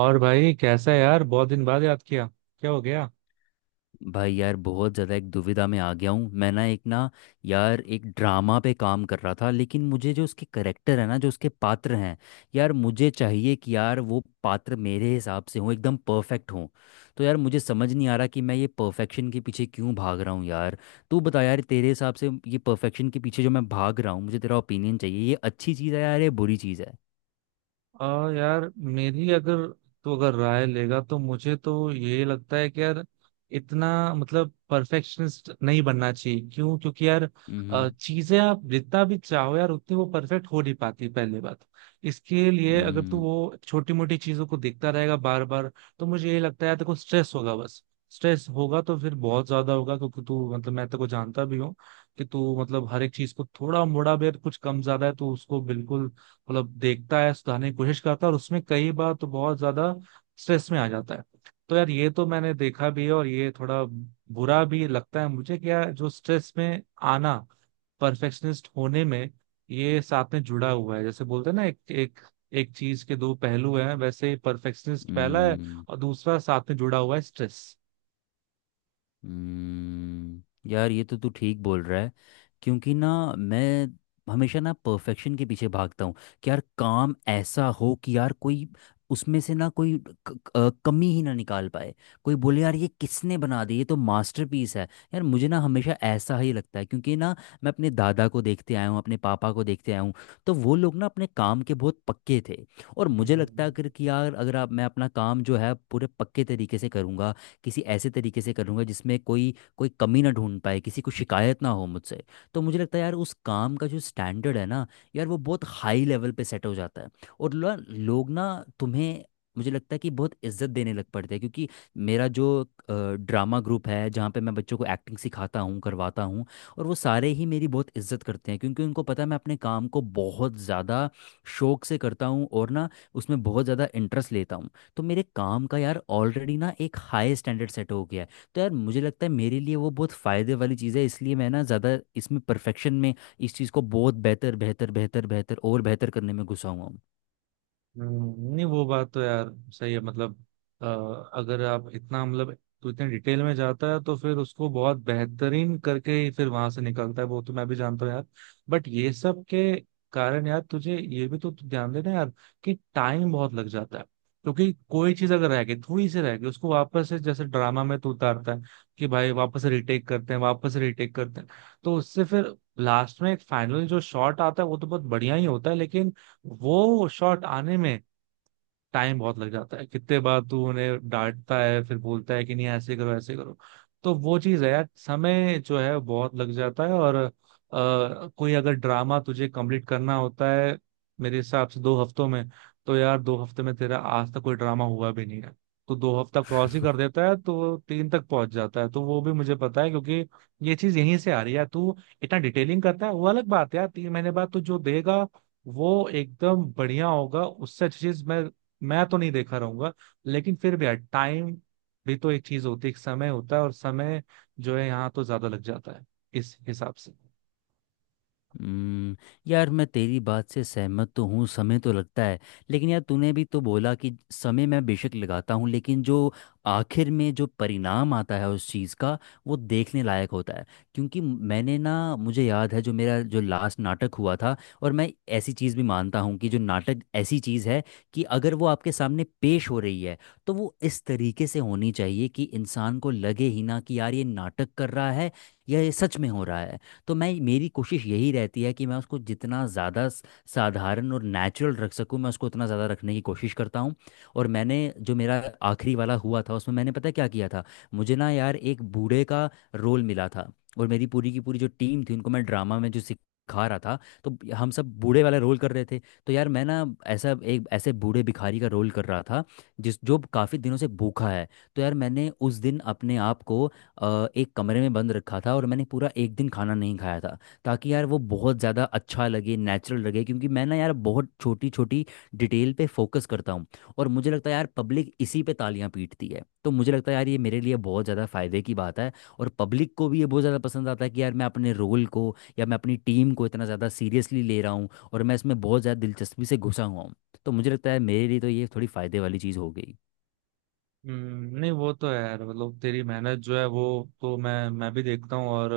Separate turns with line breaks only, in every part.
और भाई कैसा है यार, बहुत दिन बाद याद किया। क्या हो गया।
भाई यार बहुत ज़्यादा एक दुविधा में आ गया हूँ। मैं ना एक ना यार एक ड्रामा पे काम कर रहा था, लेकिन मुझे जो उसके करेक्टर है ना, जो उसके पात्र हैं, यार मुझे चाहिए कि यार वो पात्र मेरे हिसाब से हों, एकदम परफेक्ट हों। तो यार मुझे समझ नहीं आ रहा कि मैं ये परफेक्शन के पीछे क्यों भाग रहा हूँ यार। तू बता यार, तेरे हिसाब से ये परफेक्शन के पीछे जो मैं भाग रहा हूँ, मुझे तेरा ओपिनियन चाहिए। ये अच्छी चीज़ है यार, ये बुरी चीज़ है?
यार मेरी अगर तो अगर राय लेगा तो मुझे तो ये लगता है कि यार इतना मतलब परफेक्शनिस्ट नहीं बनना चाहिए। क्यों? क्योंकि यार
हम्म
चीजें आप जितना भी चाहो यार उतनी वो परफेक्ट हो नहीं पाती। पहली बात, इसके लिए अगर तू
हम्म
वो छोटी मोटी चीजों को देखता रहेगा बार बार तो मुझे ये लगता है यार तेको स्ट्रेस होगा बस। स्ट्रेस होगा तो फिर बहुत ज्यादा होगा, क्योंकि तू मतलब मैं तेको जानता भी हूँ कि तू मतलब हर एक चीज को थोड़ा मोड़ा भी कुछ कम ज्यादा है तो उसको बिल्कुल मतलब देखता है, सुधारने की कोशिश करता है और उसमें कई बार तो बहुत ज्यादा स्ट्रेस में आ जाता है। तो यार ये तो मैंने देखा भी है और ये थोड़ा बुरा भी लगता है मुझे कि यार जो स्ट्रेस में आना, परफेक्शनिस्ट होने में ये साथ में जुड़ा हुआ है। जैसे बोलते हैं ना, एक एक एक चीज के दो पहलू हैं, वैसे परफेक्शनिस्ट पहला है
हम्म
और दूसरा साथ में जुड़ा हुआ है स्ट्रेस।
हम्म। यार ये तो तू ठीक बोल रहा है। क्योंकि ना मैं हमेशा ना परफेक्शन के पीछे भागता हूँ कि यार काम ऐसा हो कि यार कोई उसमें से ना कोई कमी ही ना निकाल पाए। कोई बोले यार ये किसने बना दी, ये तो मास्टरपीस है। यार मुझे ना हमेशा ऐसा ही लगता है, क्योंकि ना मैं अपने दादा को देखते आया हूँ, अपने पापा को देखते आया हूँ। तो वो लोग ना अपने काम के बहुत पक्के थे। और मुझे लगता
हम्म।
है अगर कि यार, अगर आप, मैं अपना काम जो है पूरे पक्के तरीके से करूँगा, किसी ऐसे तरीके से करूँगा जिसमें कोई कोई कमी ना ढूंढ पाए, किसी को शिकायत ना हो मुझसे, तो मुझे लगता है यार उस काम का जो स्टैंडर्ड है ना, यार वो बहुत हाई लेवल पे सेट हो जाता है। और लोग ना तुम्हें, मुझे लगता है कि बहुत इज्जत देने लग पड़ते हैं। क्योंकि मेरा जो ड्रामा ग्रुप है, जहाँ पे मैं बच्चों को एक्टिंग सिखाता हूँ, करवाता हूँ, और वो सारे ही मेरी बहुत इज्जत करते हैं, क्योंकि उनको पता है मैं अपने काम को बहुत ज़्यादा शौक से करता हूँ और ना उसमें बहुत ज़्यादा इंटरेस्ट लेता हूँ। तो मेरे काम का यार ऑलरेडी ना एक हाई स्टैंडर्ड सेट हो गया है। तो यार मुझे लगता है मेरे लिए वो बहुत फ़ायदे वाली चीज़ है, इसलिए मैं ना ज़्यादा इसमें परफेक्शन में, इस चीज़ को बहुत बेहतर बेहतर बेहतर बेहतर और बेहतर करने में घुसा हुआ हूँ।
नहीं वो बात तो यार सही है। मतलब अ, अगर आप इतना, मतलब तो इतने डिटेल में जाता है तो फिर उसको बहुत बेहतरीन करके ही फिर वहां से निकलता है, वो तो मैं भी जानता हूँ यार। बट ये सब के कारण यार तुझे ये भी तो ध्यान देना यार, कि टाइम बहुत लग जाता है। क्योंकि कोई चीज अगर रह गई, थोड़ी सी रह गई, उसको वापस से जैसे ड्रामा में तो उतारता है कि भाई वापस रिटेक करते हैं, वापस रिटेक करते हैं। तो उससे फिर लास्ट में एक फाइनल जो शॉट आता है वो तो बहुत बढ़िया ही होता है, लेकिन वो शॉट आने में टाइम बहुत लग जाता है, कितने बार तू उन्हें डांटता है, फिर बोलता है कि नहीं ऐसे करो ऐसे करो। तो वो चीज है यार, समय जो है बहुत लग जाता है। और कोई अगर ड्रामा तुझे कंप्लीट करना होता है मेरे हिसाब से 2 हफ्तों में, तो यार 2 हफ्ते में तेरा आज तक कोई ड्रामा हुआ भी नहीं है। तो 2 हफ्ता क्रॉस ही कर देता है तो तीन तक पहुंच जाता है, तो वो भी मुझे पता है क्योंकि ये चीज यहीं से आ रही है। तू इतना डिटेलिंग करता है वो अलग बात है यार, 3 महीने बाद तू जो देगा वो एकदम बढ़िया होगा, उससे अच्छी चीज मैं तो नहीं देखा रहूंगा। लेकिन फिर भी यार, टाइम भी तो एक चीज होती है, एक समय होता है और समय जो है यहाँ तो ज्यादा लग जाता है, इस हिसाब से।
हम्म। यार मैं तेरी बात से सहमत तो हूँ, समय तो लगता है, लेकिन यार तूने भी तो बोला कि समय मैं बेशक लगाता हूँ, लेकिन जो आखिर में जो परिणाम आता है उस चीज़ का, वो देखने लायक होता है। क्योंकि मैंने ना, मुझे याद है जो मेरा जो लास्ट नाटक हुआ था, और मैं ऐसी चीज़ भी मानता हूँ कि जो नाटक ऐसी चीज़ है कि अगर वो आपके सामने पेश हो रही है, तो वो इस तरीके से होनी चाहिए कि इंसान को लगे ही ना कि यार ये नाटक कर रहा है या ये सच में हो रहा है। तो मैं, मेरी कोशिश यही रहती है कि मैं उसको जितना ज़्यादा साधारण और नेचुरल रख सकूँ, मैं उसको उतना ज़्यादा रखने की कोशिश करता हूँ। और मैंने जो मेरा आखिरी वाला हुआ था, उसमें मैंने पता है क्या किया था। मुझे ना यार एक बूढ़े का रोल मिला था, और मेरी पूरी की पूरी जो टीम थी, उनको मैं ड्रामा में जो सिखा रहा था, तो हम सब बूढ़े वाला रोल कर रहे थे। तो यार मैं ना ऐसा, एक ऐसे बूढ़े भिखारी का रोल कर रहा था जिस, जो काफ़ी दिनों से भूखा है। तो यार मैंने उस दिन अपने आप को एक कमरे में बंद रखा था और मैंने पूरा एक दिन खाना नहीं खाया था, ताकि यार वो बहुत ज़्यादा अच्छा लगे, नेचुरल लगे। क्योंकि मैं ना यार बहुत छोटी छोटी डिटेल पे फोकस करता हूँ। और मुझे लगता है यार पब्लिक इसी पे तालियां पीटती है, तो मुझे लगता है यार ये मेरे लिए बहुत ज़्यादा फ़ायदे की बात है। और पब्लिक को भी ये बहुत ज़्यादा पसंद आता है कि यार मैं अपने रोल को या मैं अपनी टीम को इतना ज़्यादा सीरियसली ले रहा हूँ और मैं इसमें बहुत ज़्यादा दिलचस्पी से घुसा हुआ हूँ। तो मुझे लगता है मेरे लिए तो ये थोड़ी फ़ायदे वाली चीज़ हो गई।
नहीं वो तो है यार मतलब, तेरी मेहनत जो है वो तो मैं भी देखता हूँ। और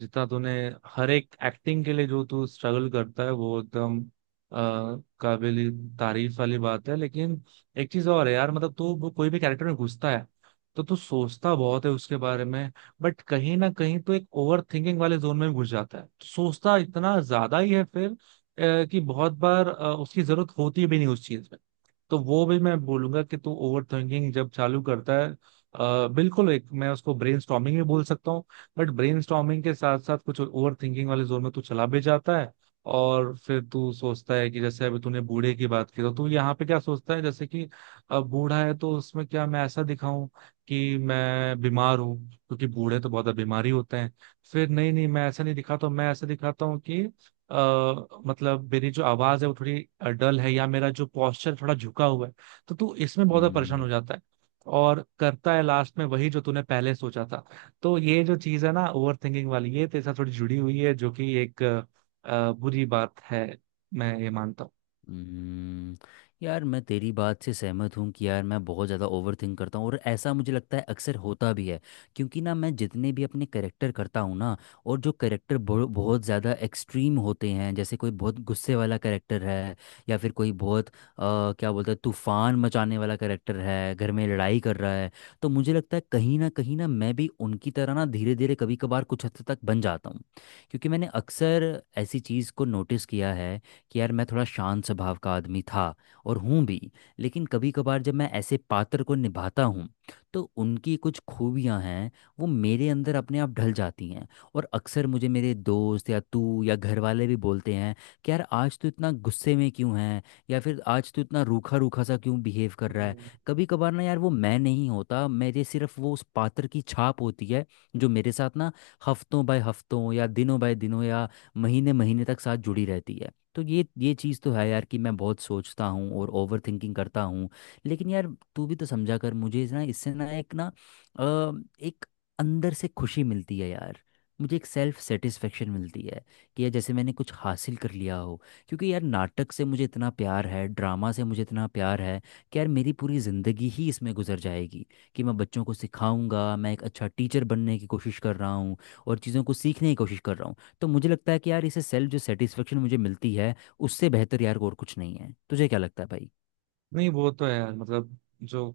जितना तूने हर एक एक्टिंग के लिए जो तू स्ट्रगल करता है वो एकदम काबिल तारीफ वाली बात है। लेकिन एक चीज और है यार, मतलब तू वो कोई भी कैरेक्टर में घुसता है तो तू सोचता बहुत है उसके बारे में। बट कहीं ना कहीं तो एक ओवर थिंकिंग वाले जोन में भी घुस जाता है, तो सोचता इतना ज्यादा ही है फिर कि बहुत बार उसकी जरूरत होती भी नहीं उस चीज में। तो वो भी मैं बोलूंगा कि तू ओवर थिंकिंग जब चालू करता है, बिल्कुल, एक मैं उसको ब्रेन स्टॉर्मिंग भी बोल सकता हूँ। बट ब्रेन स्टॉर्मिंग के साथ साथ कुछ ओवर थिंकिंग वाले जोन में तू चला भी जाता है। और फिर तू सोचता है कि जैसे अभी तूने बूढ़े की बात की, तो तू यहाँ पे क्या सोचता है जैसे कि बूढ़ा है तो उसमें क्या मैं ऐसा दिखाऊं कि मैं बीमार हूँ, क्योंकि बूढ़े तो बहुत बीमारी होते हैं। फिर नहीं नहीं, मैं ऐसा नहीं दिखाता हूं, मैं ऐसा दिखाता हूँ कि मतलब मेरी जो आवाज है वो थोड़ी डल है, या मेरा जो पोस्चर थोड़ा झुका हुआ है। तो तू इसमें बहुत ज्यादा परेशान
हम्म।
हो जाता है, और करता है लास्ट में वही जो तूने पहले सोचा था। तो ये जो चीज है ना, ओवर थिंकिंग वाली, ये तेरे साथ थोड़ी जुड़ी हुई है, जो कि एक बुरी बात है, मैं ये मानता
हम्म, यार मैं तेरी बात से सहमत हूँ कि यार मैं बहुत ज़्यादा ओवर थिंक करता हूँ, और ऐसा मुझे लगता है अक्सर होता भी है। क्योंकि ना मैं जितने भी अपने करेक्टर करता हूँ ना, और जो करेक्टर बहुत ज़्यादा एक्सट्रीम होते हैं, जैसे कोई बहुत गुस्से वाला करेक्टर है, या फिर कोई बहुत क्या बोलते हैं, तूफान मचाने वाला करेक्टर है, घर में लड़ाई कर रहा है, तो मुझे लगता है कहीं ना मैं भी उनकी तरह ना धीरे धीरे कभी कभार कुछ हद तक बन जाता हूँ। क्योंकि मैंने अक्सर ऐसी चीज़ को नोटिस किया है कि यार मैं थोड़ा शांत स्वभाव का आदमी था और हूँ भी, लेकिन कभी कभार जब मैं ऐसे पात्र को निभाता हूँ, तो उनकी कुछ खूबियाँ हैं, वो मेरे अंदर अपने आप ढल जाती हैं। और अक्सर मुझे मेरे दोस्त या तू या घर वाले भी बोलते हैं कि यार आज तू इतना गुस्से में क्यों है, या फिर आज तू इतना रूखा रूखा सा क्यों बिहेव कर रहा है।
हूँ।
कभी कभार ना यार वो मैं नहीं होता, मेरे सिर्फ वो उस पात्र की छाप होती है जो मेरे साथ ना हफ्तों बाय हफ्तों या दिनों बाय दिनों या महीने महीने तक साथ जुड़ी रहती है। तो ये चीज़ तो है यार कि मैं बहुत सोचता हूँ और ओवर थिंकिंग करता हूँ। लेकिन यार तू भी तो समझा कर मुझे ना, इससे ना एक ना अ, एक अंदर से खुशी मिलती है यार, मुझे एक सेल्फ सेटिस्फेक्शन मिलती है, कि यार जैसे मैंने कुछ हासिल कर लिया हो। क्योंकि यार नाटक से मुझे इतना प्यार है, ड्रामा से मुझे इतना प्यार है कि यार मेरी पूरी ज़िंदगी ही इसमें गुजर जाएगी। कि मैं बच्चों को सिखाऊंगा, मैं एक अच्छा टीचर बनने की कोशिश कर रहा हूँ और चीज़ों को सीखने की कोशिश कर रहा हूँ। तो मुझे लगता है कि यार इसे सेल्फ जो सेटिस्फेक्शन मुझे मिलती है, उससे बेहतर यार और कुछ नहीं है। तुझे क्या लगता है भाई?
नहीं वो तो है यार, मतलब जो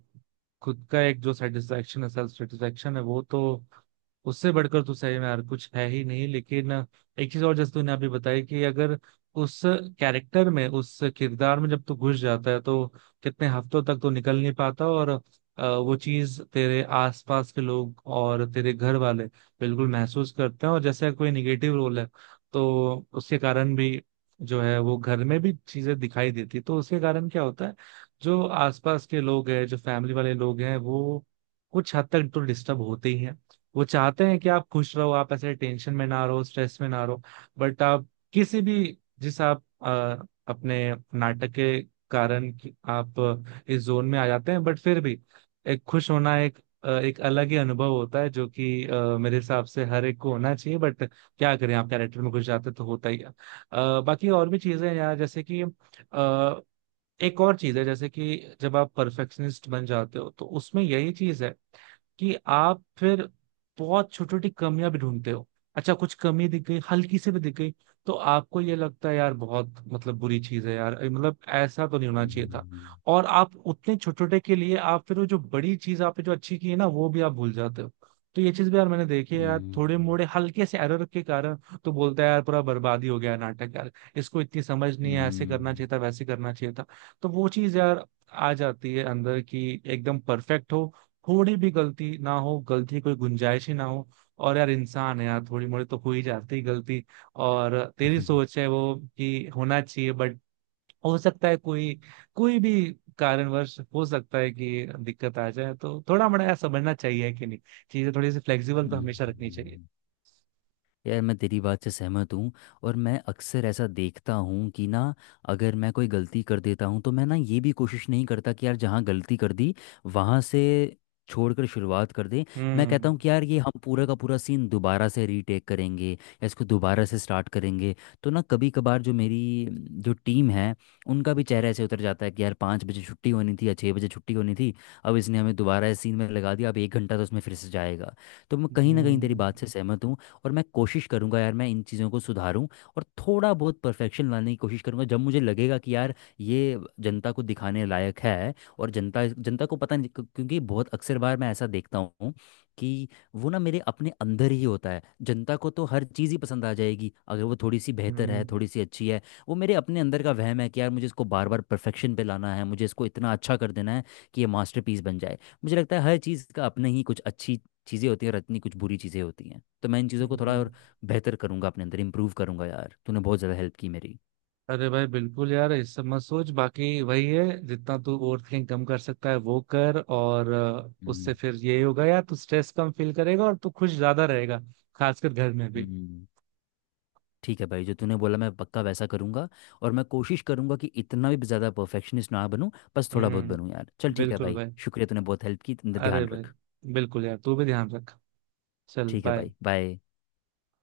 खुद का एक जो सेटिस्फेक्शन है, सेल्फ सेटिस्फेक्शन है, वो तो उससे बढ़कर तो सही में यार कुछ है ही नहीं। लेकिन एक चीज और, जैसे तूने अभी बताई कि अगर उस कैरेक्टर में, उस किरदार में जब तू घुस जाता है तो कितने हफ्तों तक तो निकल नहीं पाता, और वो चीज तेरे आसपास के लोग और तेरे घर वाले बिल्कुल महसूस करते हैं। और जैसे कोई निगेटिव रोल है, तो उसके कारण भी जो है वो घर में भी चीजें दिखाई देती, तो उसके कारण क्या होता है, जो आसपास के लोग हैं, जो फैमिली वाले लोग हैं, वो कुछ हद तक तो डिस्टर्ब होते ही हैं। वो चाहते हैं कि आप खुश रहो, आप ऐसे टेंशन में ना रहो, स्ट्रेस में ना रहो। बट आप किसी भी, जिस आप अपने नाटक के कारण कि आप इस जोन में आ जाते हैं। बट फिर भी, एक खुश होना एक एक अलग ही अनुभव होता है, जो कि मेरे हिसाब से हर एक को होना चाहिए। बट क्या करें, आप कैरेक्टर में घुस जाते तो होता ही है। बाकी और भी चीजें हैं यार, जैसे कि अ, एक और चीज है जैसे कि जब आप परफेक्शनिस्ट बन जाते हो, तो उसमें यही चीज है कि आप फिर बहुत छोटी छोटी कमियां भी ढूंढते हो। अच्छा कुछ कमी दिख गई, हल्की से भी दिख गई, तो आपको ये लगता है यार, बहुत मतलब बुरी चीज है यार ये, मतलब ऐसा तो नहीं होना चाहिए था।
हम्म,
और आप उतने छोटे छोटे के लिए आप फिर वो जो बड़ी चीज आपने जो अच्छी की है ना, वो भी आप भूल जाते हो। तो ये चीज भी यार मैंने देखी है यार, थोड़े
हम्म
मोड़े हल्के से एरर के कारण तो बोलता है यार पूरा बर्बादी हो गया नाटक यार, इसको इतनी समझ नहीं है, ऐसे करना
हम्म
चाहिए था वैसे करना चाहिए था। तो वो चीज यार आ जाती है अंदर की, एकदम परफेक्ट हो, थोड़ी भी गलती ना हो, गलती की कोई गुंजाइश ही ना हो। और यार इंसान है यार, थोड़ी मोड़ी तो हो ही जाती है गलती। और तेरी
हम्म,
सोच है वो कि होना चाहिए, बट हो सकता है कोई, कोई भी कारणवश हो सकता है कि दिक्कत आ जाए, तो थोड़ा मोड़ा यार समझना चाहिए कि नहीं, चीजें थोड़ी सी फ्लेक्सिबल तो
हम्म,
हमेशा रखनी चाहिए।
हम्म, यार मैं तेरी बात से सहमत हूँ। और मैं अक्सर ऐसा देखता हूँ कि ना, अगर मैं कोई गलती कर देता हूँ, तो मैं ना ये भी कोशिश नहीं करता कि यार जहाँ गलती कर दी, वहाँ से छोड़कर शुरुआत कर दें। मैं कहता
हम्म,
हूँ कि यार ये हम पूरा का पूरा सीन दोबारा से रीटेक करेंगे या इसको दोबारा से स्टार्ट करेंगे। तो ना कभी कभार जो मेरी जो टीम है, उनका भी चेहरा ऐसे उतर जाता है कि यार पाँच बजे छुट्टी होनी थी या छः बजे छुट्टी होनी थी, अब इसने हमें दोबारा इस सीन में लगा दिया, अब एक घंटा तो उसमें फिर से जाएगा। तो मैं कहीं ना कहीं तेरी
हम्म,
बात से सहमत हूँ। और मैं कोशिश करूंगा यार मैं इन चीज़ों को सुधारूं, और थोड़ा बहुत परफेक्शन लाने की कोशिश करूंगा जब मुझे लगेगा कि यार ये जनता को दिखाने लायक है। और जनता जनता को पता नहीं क्यों- क्योंकि बहुत अक्सर बार मैं ऐसा देखता हूँ कि वो ना मेरे अपने अंदर ही होता है। जनता को तो हर चीज़ ही पसंद आ जाएगी, अगर वो थोड़ी सी बेहतर है,
हम्म,
थोड़ी सी अच्छी है। वो मेरे अपने अंदर का वहम है कि यार मुझे इसको बार बार परफेक्शन पे लाना है, मुझे इसको इतना अच्छा कर देना है कि ये मास्टरपीस बन जाए। मुझे लगता है हर चीज़ का अपने ही कुछ अच्छी चीज़ें होती हैं और इतनी कुछ बुरी चीज़ें होती हैं, तो मैं इन चीज़ों को थोड़ा
हम्म।
और बेहतर करूँगा, अपने अंदर इम्प्रूव करूँगा। यार तूने बहुत ज़्यादा हेल्प की मेरी।
अरे भाई बिल्कुल यार, इस सब मत सोच। बाकी वही है, जितना तू ओवर थिंकिंग कम कर सकता है वो कर, और उससे
हम्म
फिर यही होगा यार, तू स्ट्रेस कम फील करेगा और तू खुश ज्यादा रहेगा, खासकर घर में भी।
हम्म, ठीक है भाई, जो तूने बोला मैं पक्का वैसा करूँगा। और मैं कोशिश करूँगा कि इतना भी ज़्यादा परफेक्शनिस्ट ना बनूँ, बस थोड़ा बहुत
हम्म,
बनूँ। यार चल ठीक है
बिल्कुल
भाई,
भाई।
शुक्रिया, तूने बहुत हेल्प की। अपना
अरे
ध्यान
भाई,
रख।
बिल्कुल यार तू भी ध्यान रख। चल
ठीक है
बाय।
भाई बाय।